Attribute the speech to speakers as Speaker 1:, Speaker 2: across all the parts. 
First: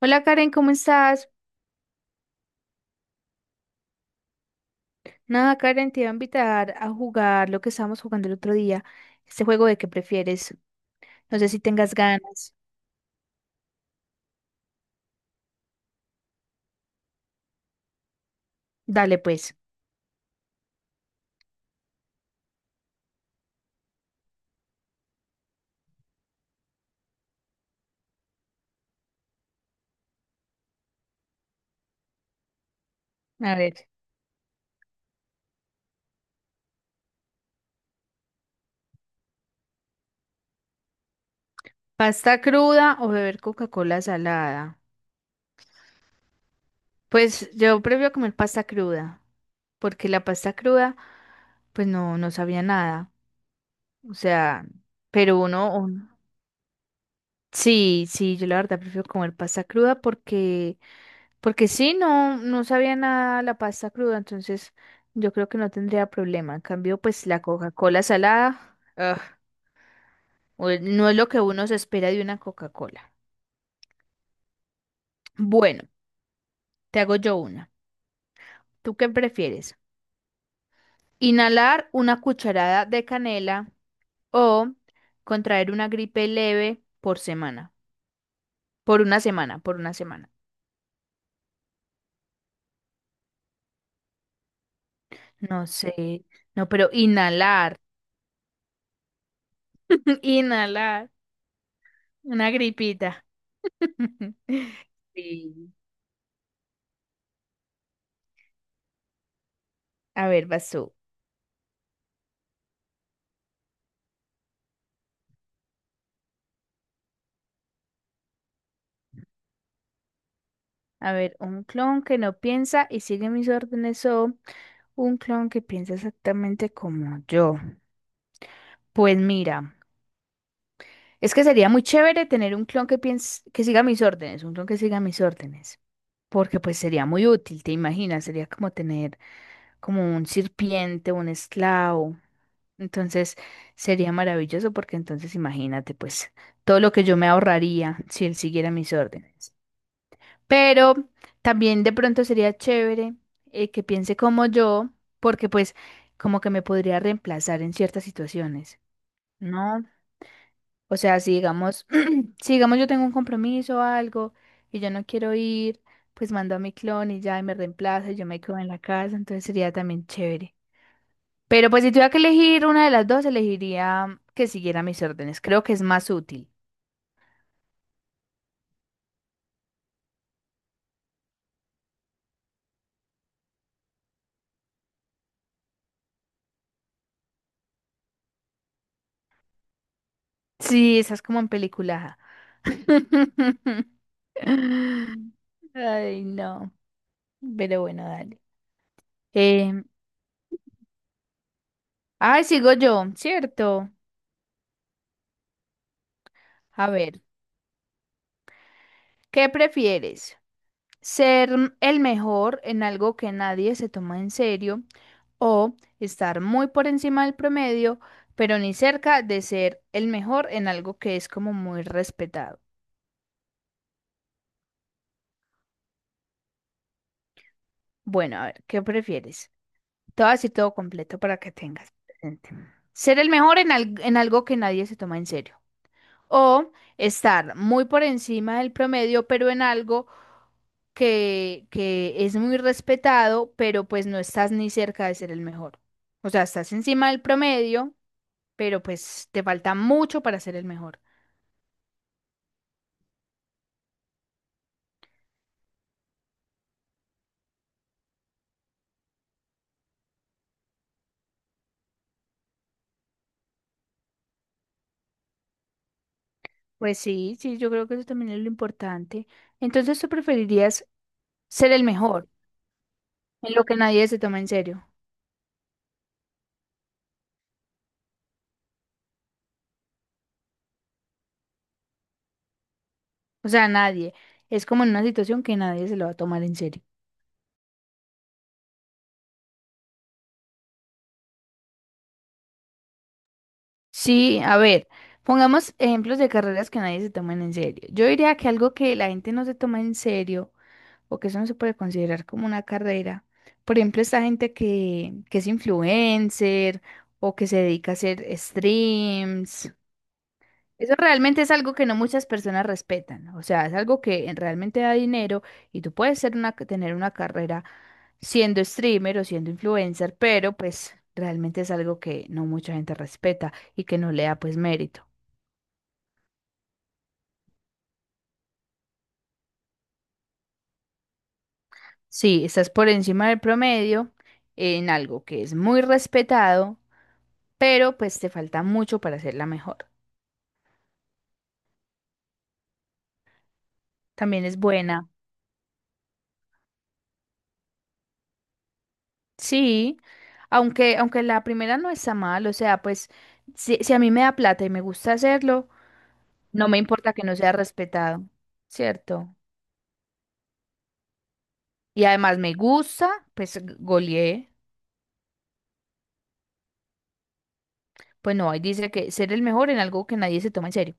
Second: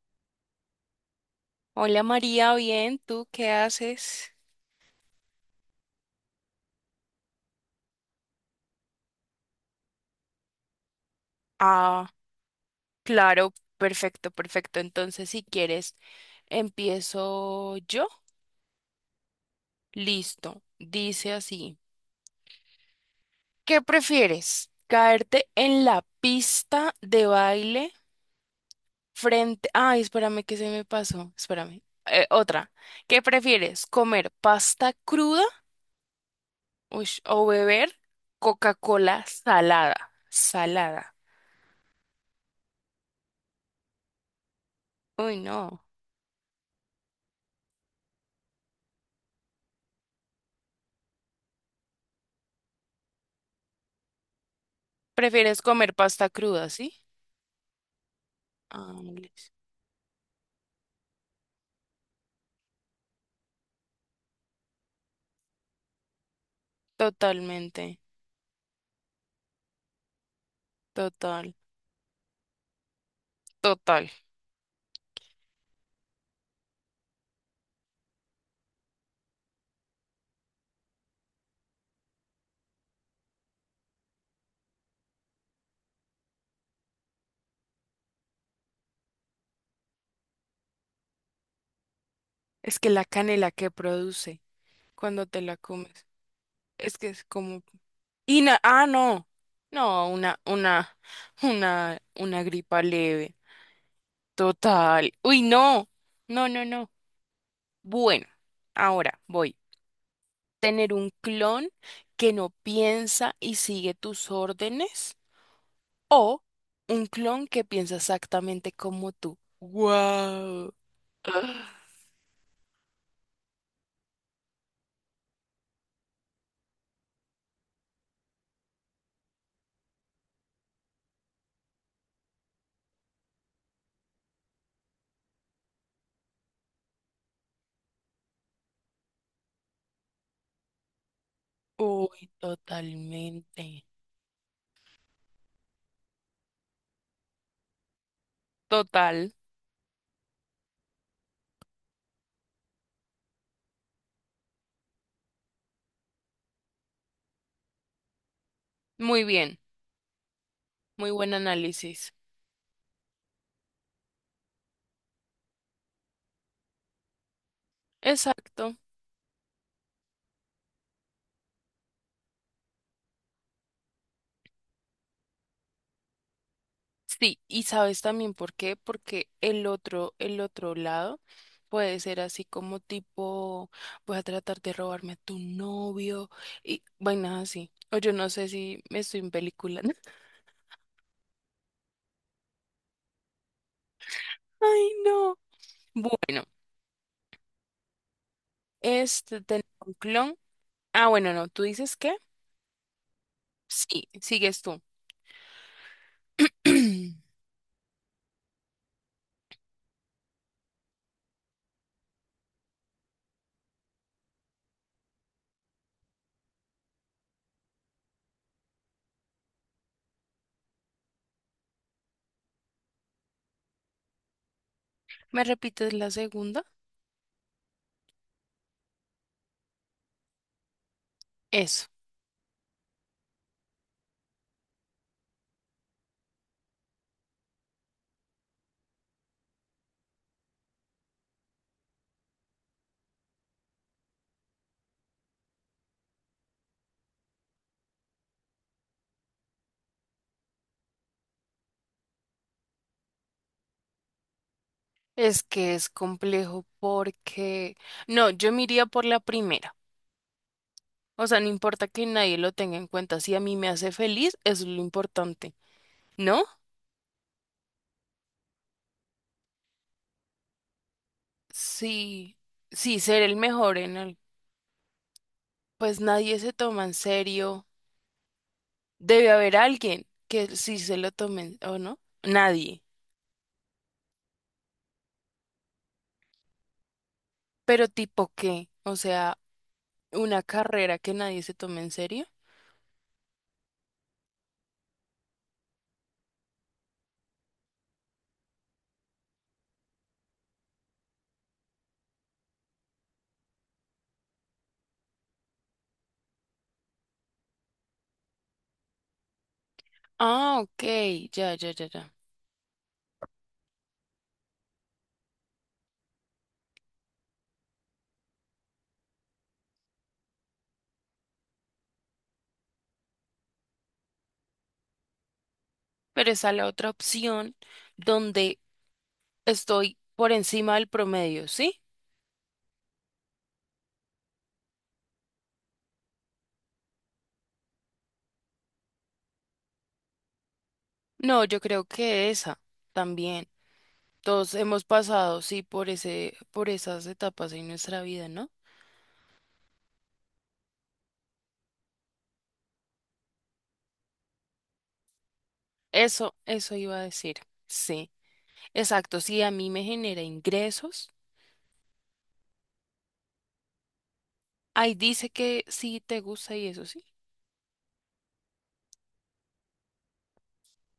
Speaker 1: Hola Karen, ¿cómo estás?
Speaker 2: Hola María, bien, ¿tú qué haces?
Speaker 1: Nada, Karen, te iba a invitar a jugar lo que estábamos jugando el otro día, este juego de qué prefieres. No sé si tengas
Speaker 2: Ah,
Speaker 1: ganas.
Speaker 2: claro, perfecto, perfecto. Entonces, si quieres, empiezo yo.
Speaker 1: Dale pues.
Speaker 2: Listo, dice así. ¿Qué prefieres? ¿Caerte en la pista de baile frente... Ay, espérame que se me pasó, espérame. Otra. ¿Qué
Speaker 1: A ver.
Speaker 2: prefieres? ¿Comer pasta cruda, ush, o beber Coca-Cola salada? Salada.
Speaker 1: ¿Pasta cruda o beber Coca-Cola salada?
Speaker 2: Uy, no.
Speaker 1: Pues yo prefiero comer pasta cruda, porque la pasta cruda, pues no, no sabía nada. O sea, pero
Speaker 2: ¿Prefieres
Speaker 1: uno,
Speaker 2: comer pasta cruda, sí?
Speaker 1: sí, sí, yo la verdad prefiero comer
Speaker 2: Ángeles.
Speaker 1: pasta cruda porque porque sí, no, no sabía nada la pasta cruda, entonces yo creo que no tendría problema. En cambio, pues la
Speaker 2: Totalmente,
Speaker 1: Coca-Cola salada, ugh, no es lo que
Speaker 2: total,
Speaker 1: uno se espera de una Coca-Cola.
Speaker 2: total.
Speaker 1: Bueno, te hago yo una. ¿Tú qué prefieres? ¿Inhalar una cucharada de canela o contraer una gripe leve por semana? Por una semana, por una semana.
Speaker 2: Es que la canela que produce cuando te la
Speaker 1: No
Speaker 2: comes,
Speaker 1: sé, no, pero
Speaker 2: es que es como...
Speaker 1: inhalar,
Speaker 2: No, no, una, una,
Speaker 1: inhalar,
Speaker 2: una, una
Speaker 1: una
Speaker 2: gripa
Speaker 1: gripita.
Speaker 2: leve. Total. Uy,
Speaker 1: Sí.
Speaker 2: no, no, no, no. Bueno, ahora voy.
Speaker 1: A ver, vas
Speaker 2: Tener
Speaker 1: tú.
Speaker 2: un clon que no piensa y sigue tus órdenes o un clon que piensa exactamente como tú. Wow.
Speaker 1: A ver, un clon que no piensa y sigue mis órdenes o un clon que piensa exactamente como yo. Pues mira, es que sería muy chévere tener un clon que piense, que siga mis órdenes, un clon que siga mis órdenes, porque pues sería muy útil, ¿te imaginas? Sería como tener como un sirviente, un esclavo.
Speaker 2: Uy,
Speaker 1: Entonces
Speaker 2: totalmente.
Speaker 1: sería maravilloso porque entonces imagínate pues todo lo que yo me ahorraría si él siguiera mis
Speaker 2: Total.
Speaker 1: órdenes. Pero también de pronto sería chévere que piense como yo, porque pues como que me podría reemplazar en ciertas situaciones,
Speaker 2: Muy bien.
Speaker 1: ¿no? O
Speaker 2: Muy
Speaker 1: sea, si
Speaker 2: buen
Speaker 1: digamos,
Speaker 2: análisis.
Speaker 1: si digamos yo tengo un compromiso o algo y yo no quiero ir, pues mando a mi clon y ya y me reemplaza y yo me quedo en
Speaker 2: Exacto.
Speaker 1: la casa, entonces sería también chévere. Pero pues si tuviera que elegir una de las dos, elegiría que siguiera mis órdenes. Creo que es más útil.
Speaker 2: Sí, y sabes también por qué, porque el otro lado puede ser así como tipo, voy a tratar de robarme a tu novio y vainas así. O yo no sé si me estoy en película.
Speaker 1: Sí, esas como en película.
Speaker 2: Ay, no.
Speaker 1: Ay,
Speaker 2: Bueno,
Speaker 1: no. Pero bueno, dale.
Speaker 2: este tengo
Speaker 1: Em,
Speaker 2: un clon. Ah, bueno, no, ¿tú dices qué?
Speaker 1: ay, sigo yo, ¿cierto?
Speaker 2: Sí, sigues tú.
Speaker 1: A ver, ¿qué prefieres? ¿Ser el mejor en algo que nadie se toma en serio o estar muy por encima del promedio, pero ni cerca de ser el mejor en algo que es como muy respetado?
Speaker 2: ¿Me repites la segunda?
Speaker 1: Bueno, a ver, ¿qué prefieres? Todo así, todo completo para que
Speaker 2: Eso.
Speaker 1: tengas presente. Ser el mejor en algo que nadie se toma en serio. O estar muy por encima del promedio, pero en algo que es muy respetado, pero pues no estás ni cerca de ser el mejor. O sea, estás encima del promedio, pero pues te falta mucho para ser el mejor.
Speaker 2: Es que es complejo porque, no, yo me iría por la primera. O sea, no importa que nadie lo tenga en cuenta. Si a mí me hace feliz, eso es lo importante, ¿no?
Speaker 1: Pues sí, sí, yo creo que eso también es lo importante. Entonces, ¿tú preferirías ser el mejor
Speaker 2: Sí, sí, ser el
Speaker 1: en lo que
Speaker 2: mejor en
Speaker 1: nadie
Speaker 2: el...
Speaker 1: se toma en serio?
Speaker 2: Pues nadie se toma en serio. Debe haber alguien que sí se lo tome, ¿o no? Nadie.
Speaker 1: O sea, nadie. Es como en una situación que nadie se lo va a tomar en serio.
Speaker 2: ¿Pero tipo qué? O sea, una carrera que nadie se tome en serio.
Speaker 1: Sí, a ver, pongamos ejemplos de carreras que nadie se toman en serio. Yo diría que algo que la gente no se toma en serio o que eso no se puede considerar como una carrera, por ejemplo, esta gente que es influencer o que se dedica a hacer streams,
Speaker 2: Ah, ok,
Speaker 1: eso realmente es
Speaker 2: ya, ya,
Speaker 1: algo que
Speaker 2: ya,
Speaker 1: no
Speaker 2: ya.
Speaker 1: muchas personas respetan. O sea, es algo que realmente da dinero y tú puedes ser tener una carrera siendo streamer o siendo influencer, pero pues realmente es algo que no mucha gente respeta y que no le da pues mérito.
Speaker 2: Pero esa es la otra opción donde estoy por encima del promedio, ¿sí?
Speaker 1: Sí, estás por encima del promedio en algo que es muy respetado, pero pues te falta mucho para hacerla mejor.
Speaker 2: No, yo creo que esa también.
Speaker 1: También
Speaker 2: Todos
Speaker 1: es
Speaker 2: hemos
Speaker 1: buena.
Speaker 2: pasado, sí, por esas etapas en nuestra vida, ¿no?
Speaker 1: Sí, aunque la primera no está mal, o sea, pues si a mí me da plata y me gusta hacerlo,
Speaker 2: Eso,
Speaker 1: no
Speaker 2: eso
Speaker 1: me
Speaker 2: iba a
Speaker 1: importa que no
Speaker 2: decir.
Speaker 1: sea
Speaker 2: Sí,
Speaker 1: respetado,
Speaker 2: exacto.
Speaker 1: ¿cierto?
Speaker 2: Sí, a mí me genera ingresos.
Speaker 1: Y además me gusta, pues goleé.
Speaker 2: Ahí dice que sí te gusta y eso, sí.
Speaker 1: Pues no, ahí dice que ser el mejor en algo que nadie se toma en serio.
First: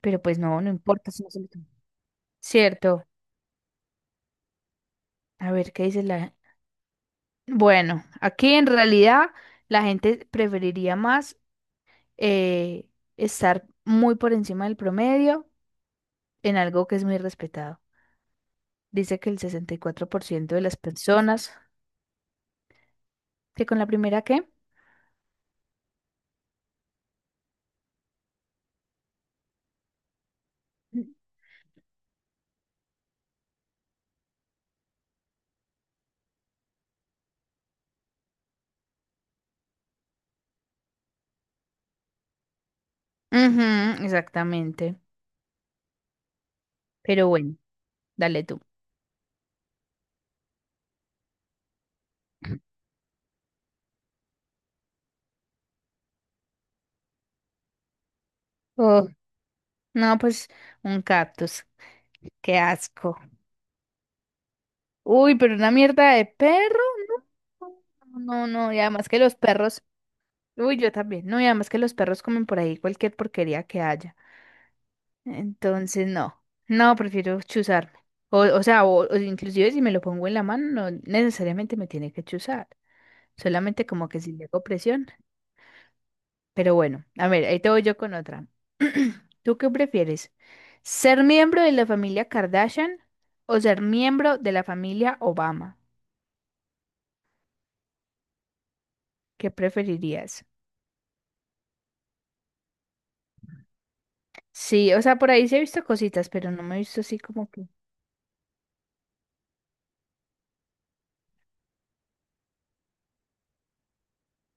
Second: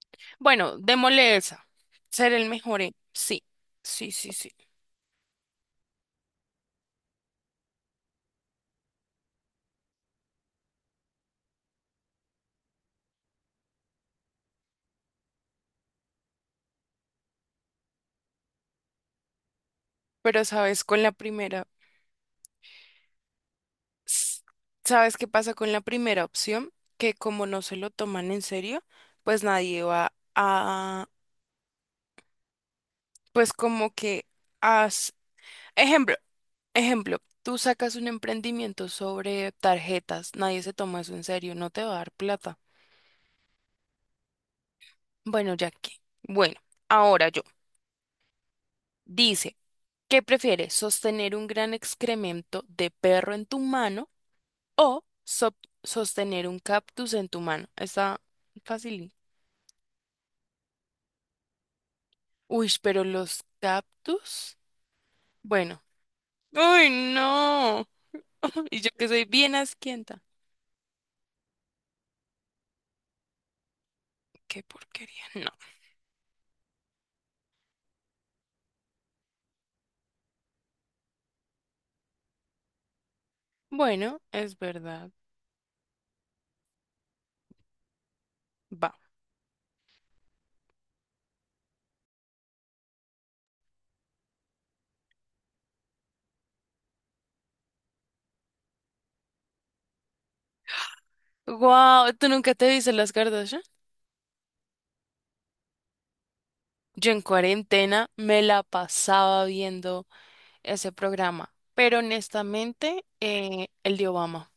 Speaker 1: Pero pues no, no
Speaker 2: Bueno,
Speaker 1: importa si no
Speaker 2: démosle
Speaker 1: se lo toma.
Speaker 2: esa. Ser el mejor en-
Speaker 1: ¿Cierto?
Speaker 2: sí, sí, sí, sí.
Speaker 1: A ver, ¿qué dice la, bueno, aquí en realidad la gente preferiría más eh, estar muy por encima del promedio en algo que es muy respetado. Dice que el sesenta y cuatro por
Speaker 2: Pero
Speaker 1: ciento de las
Speaker 2: sabes, con la
Speaker 1: personas
Speaker 2: primera.
Speaker 1: que con la primera
Speaker 2: s-
Speaker 1: qué.
Speaker 2: ¿Sabes qué pasa con la primera opción? Que como no se lo toman en serio, pues nadie va a, pues como que haz, ejemplo, ejemplo, tú sacas un emprendimiento sobre tarjetas, nadie se toma eso en serio, no te va a dar plata.
Speaker 1: Ujú, exactamente.
Speaker 2: Bueno, ya que, bueno, ahora
Speaker 1: Pero
Speaker 2: yo,
Speaker 1: bueno, dale tú.
Speaker 2: dice, ¿qué prefieres? ¿Sostener un gran excremento de perro en tu mano o sostener un cactus en tu mano? Está
Speaker 1: Oh,
Speaker 2: fácil.
Speaker 1: no, pues un cactus. Qué
Speaker 2: Uy, pero
Speaker 1: asco.
Speaker 2: los cactus.
Speaker 1: Uy, pero una
Speaker 2: Bueno.
Speaker 1: mierda de perro.
Speaker 2: Uy,
Speaker 1: No,
Speaker 2: no.
Speaker 1: no, no. No, no, y
Speaker 2: Y yo que
Speaker 1: además que
Speaker 2: soy
Speaker 1: los
Speaker 2: bien
Speaker 1: perros,
Speaker 2: asquienta.
Speaker 1: uy, yo también. No, y además que los perros comen por ahí cualquier porquería que haya.
Speaker 2: Qué porquería. No.
Speaker 1: Entonces, no. No, prefiero chuzarme. O sea, o inclusive si me lo pongo en la mano, no necesariamente me tiene que chuzar. Solamente como que
Speaker 2: Bueno,
Speaker 1: si le
Speaker 2: es
Speaker 1: hago presión.
Speaker 2: verdad.
Speaker 1: Pero bueno, a ver, ahí te voy yo con otra.
Speaker 2: Va.
Speaker 1: ¿Tú qué prefieres? ¿Ser miembro de la familia Kardashian o ser miembro de la familia Obama? ¿Qué preferirías?
Speaker 2: Wow, ¿tú nunca te viste las Kardashian?
Speaker 1: Sí, o sea, por ahí sí he visto cositas, pero no me he visto
Speaker 2: Yo
Speaker 1: así
Speaker 2: en
Speaker 1: como que...
Speaker 2: cuarentena me la pasaba viendo ese programa. Pero honestamente, el de Obama.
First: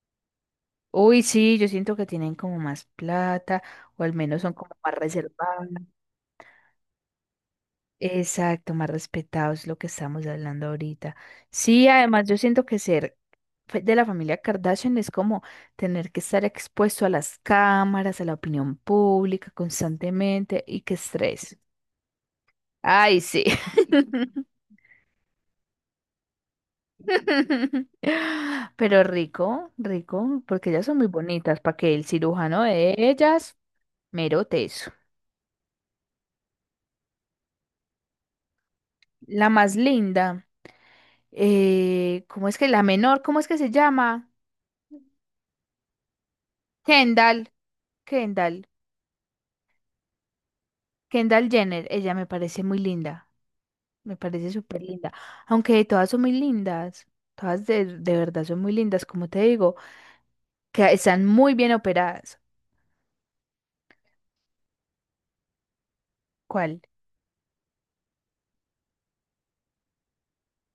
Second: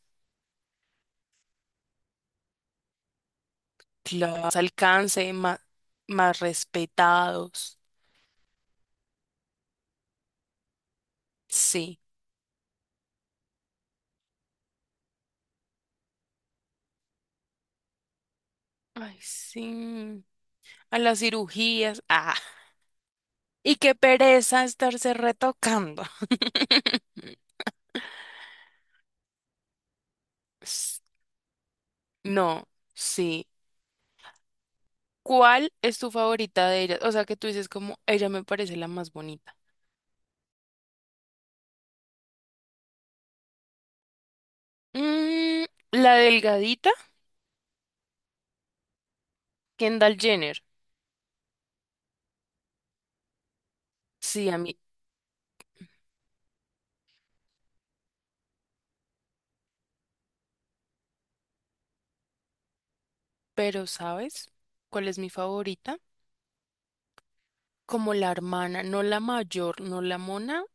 Speaker 1: Uy, sí, yo siento que tienen como más plata o al menos
Speaker 2: Claro.
Speaker 1: son
Speaker 2: Más
Speaker 1: como más
Speaker 2: alcance, más,
Speaker 1: reservados.
Speaker 2: más respetados.
Speaker 1: Exacto, más respetados, lo que estamos hablando ahorita. Sí,
Speaker 2: Sí.
Speaker 1: además yo siento que ser de la familia Kardashian es como tener que estar expuesto a las cámaras, a la opinión
Speaker 2: Ay,
Speaker 1: pública
Speaker 2: sí.
Speaker 1: constantemente y qué
Speaker 2: A las
Speaker 1: estrés.
Speaker 2: cirugías, ah.
Speaker 1: Ay, sí.
Speaker 2: Y qué pereza estarse retocando.
Speaker 1: Pero rico, rico, porque ellas son
Speaker 2: S-
Speaker 1: muy bonitas, para que el cirujano
Speaker 2: No,
Speaker 1: de
Speaker 2: sí.
Speaker 1: ellas mero teso.
Speaker 2: ¿Cuál es tu favorita de ellas? O sea, que tú dices como, ella me parece la más
Speaker 1: La
Speaker 2: bonita.
Speaker 1: más linda. Eh, ¿cómo es que la menor? ¿Cómo es que se llama?
Speaker 2: Mm, la delgadita,
Speaker 1: Kendall, Kendall,
Speaker 2: Kendall Jenner.
Speaker 1: Kendall Jenner. Ella me parece muy linda, me
Speaker 2: Sí,
Speaker 1: parece
Speaker 2: a mí.
Speaker 1: súper linda. Aunque todas son muy lindas, todas de verdad son muy lindas, como te digo, que están muy bien operadas.
Speaker 2: Pero, ¿sabes cuál es mi favorita?
Speaker 1: ¿Cuál?
Speaker 2: Como la hermana, no la mayor, no la mona,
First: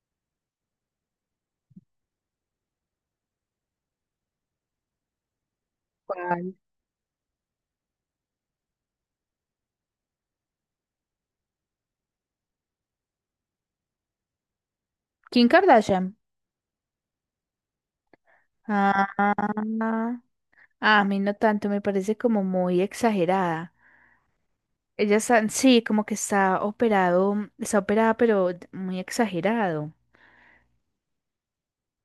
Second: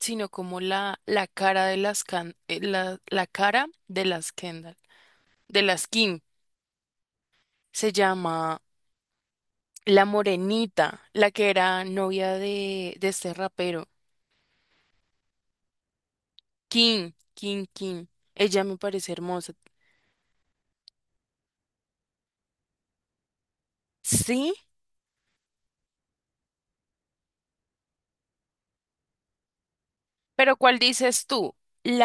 Speaker 2: sino como la cara de las la, la cara de las Kendall, de las Kim.
Speaker 1: ¿Cuál?
Speaker 2: Se llama la morenita, la que era novia de este rapero.
Speaker 1: Kim Kardashian.
Speaker 2: Kim, Kim, Kim. Ella me parece
Speaker 1: Ah,
Speaker 2: hermosa.
Speaker 1: a mí no tanto, me parece como muy exagerada.
Speaker 2: Sí,
Speaker 1: Ella está, sí, como que está operado, está operada, pero muy exagerado.
Speaker 2: pero ¿cuál dices tú?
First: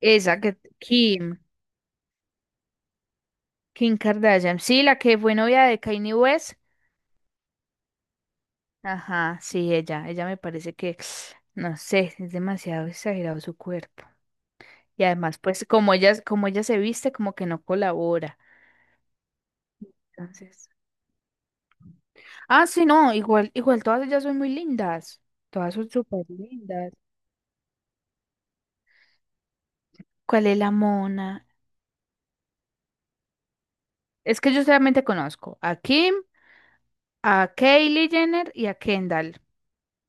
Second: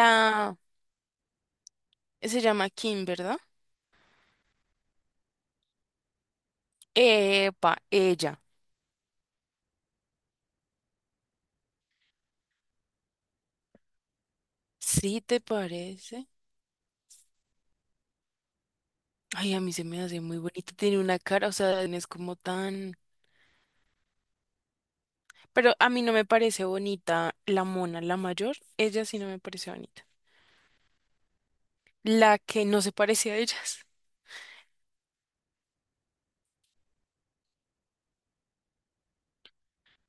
Speaker 1: Esa que Kim.
Speaker 2: Se llama Kim, ¿verdad?
Speaker 1: Kim Kardashian. Sí, la que fue novia de Kanye West.
Speaker 2: Epa, ella.
Speaker 1: Ajá, sí, ella. Ella me parece que, no sé, es demasiado exagerado su cuerpo. Y
Speaker 2: ¿Sí
Speaker 1: además,
Speaker 2: te
Speaker 1: pues,
Speaker 2: parece?
Speaker 1: como ella se viste, como que no colabora.
Speaker 2: Ay, a mí se me hace muy
Speaker 1: Entonces.
Speaker 2: bonita. Tiene una cara, o sea, no es como
Speaker 1: Ah, sí,
Speaker 2: tan...
Speaker 1: no, igual, igual todas ellas son muy lindas.
Speaker 2: Pero
Speaker 1: Todas
Speaker 2: a
Speaker 1: son
Speaker 2: mí no
Speaker 1: súper
Speaker 2: me parece
Speaker 1: lindas.
Speaker 2: bonita la mona, la mayor. Ella sí no me parece bonita.
Speaker 1: ¿Cuál es la mona?
Speaker 2: La que no se parece a ellas.
Speaker 1: Es que yo solamente conozco a Kim, a Kylie Jenner y a Kendall.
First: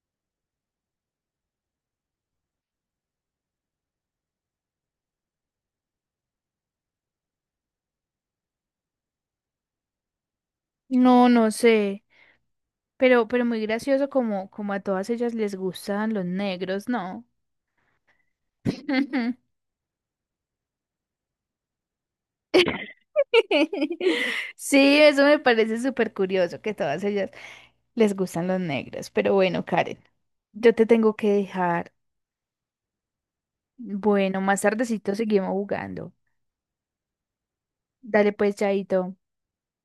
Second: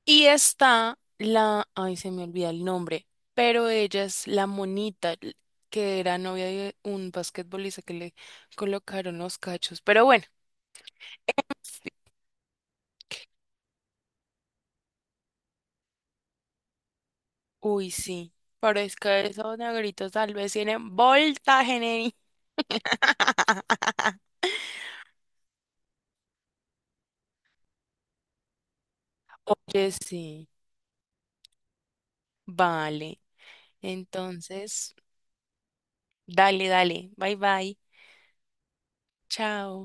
Speaker 2: Y está la, ay, se me olvida el nombre, pero ella es la que era novia de un basquetbolista que le colocaron los cachos. Pero bueno,
Speaker 1: No, no sé. Pero muy gracioso como, como a todas ellas les gustan los negros, ¿no?
Speaker 2: uy, sí, pero es que
Speaker 1: Ujú.
Speaker 2: esos negritos tal vez tienen voltaje, neni.
Speaker 1: Sí, eso me parece súper curioso que todas ellas les gustan los negros. Pero bueno,
Speaker 2: Oye,
Speaker 1: Karen,
Speaker 2: sí,
Speaker 1: yo te tengo que dejar.
Speaker 2: vale.
Speaker 1: Bueno, más
Speaker 2: Entonces,
Speaker 1: tardecito seguimos jugando.
Speaker 2: dale, dale. Bye, bye.
Speaker 1: Dale pues, Chaito.
Speaker 2: Chao.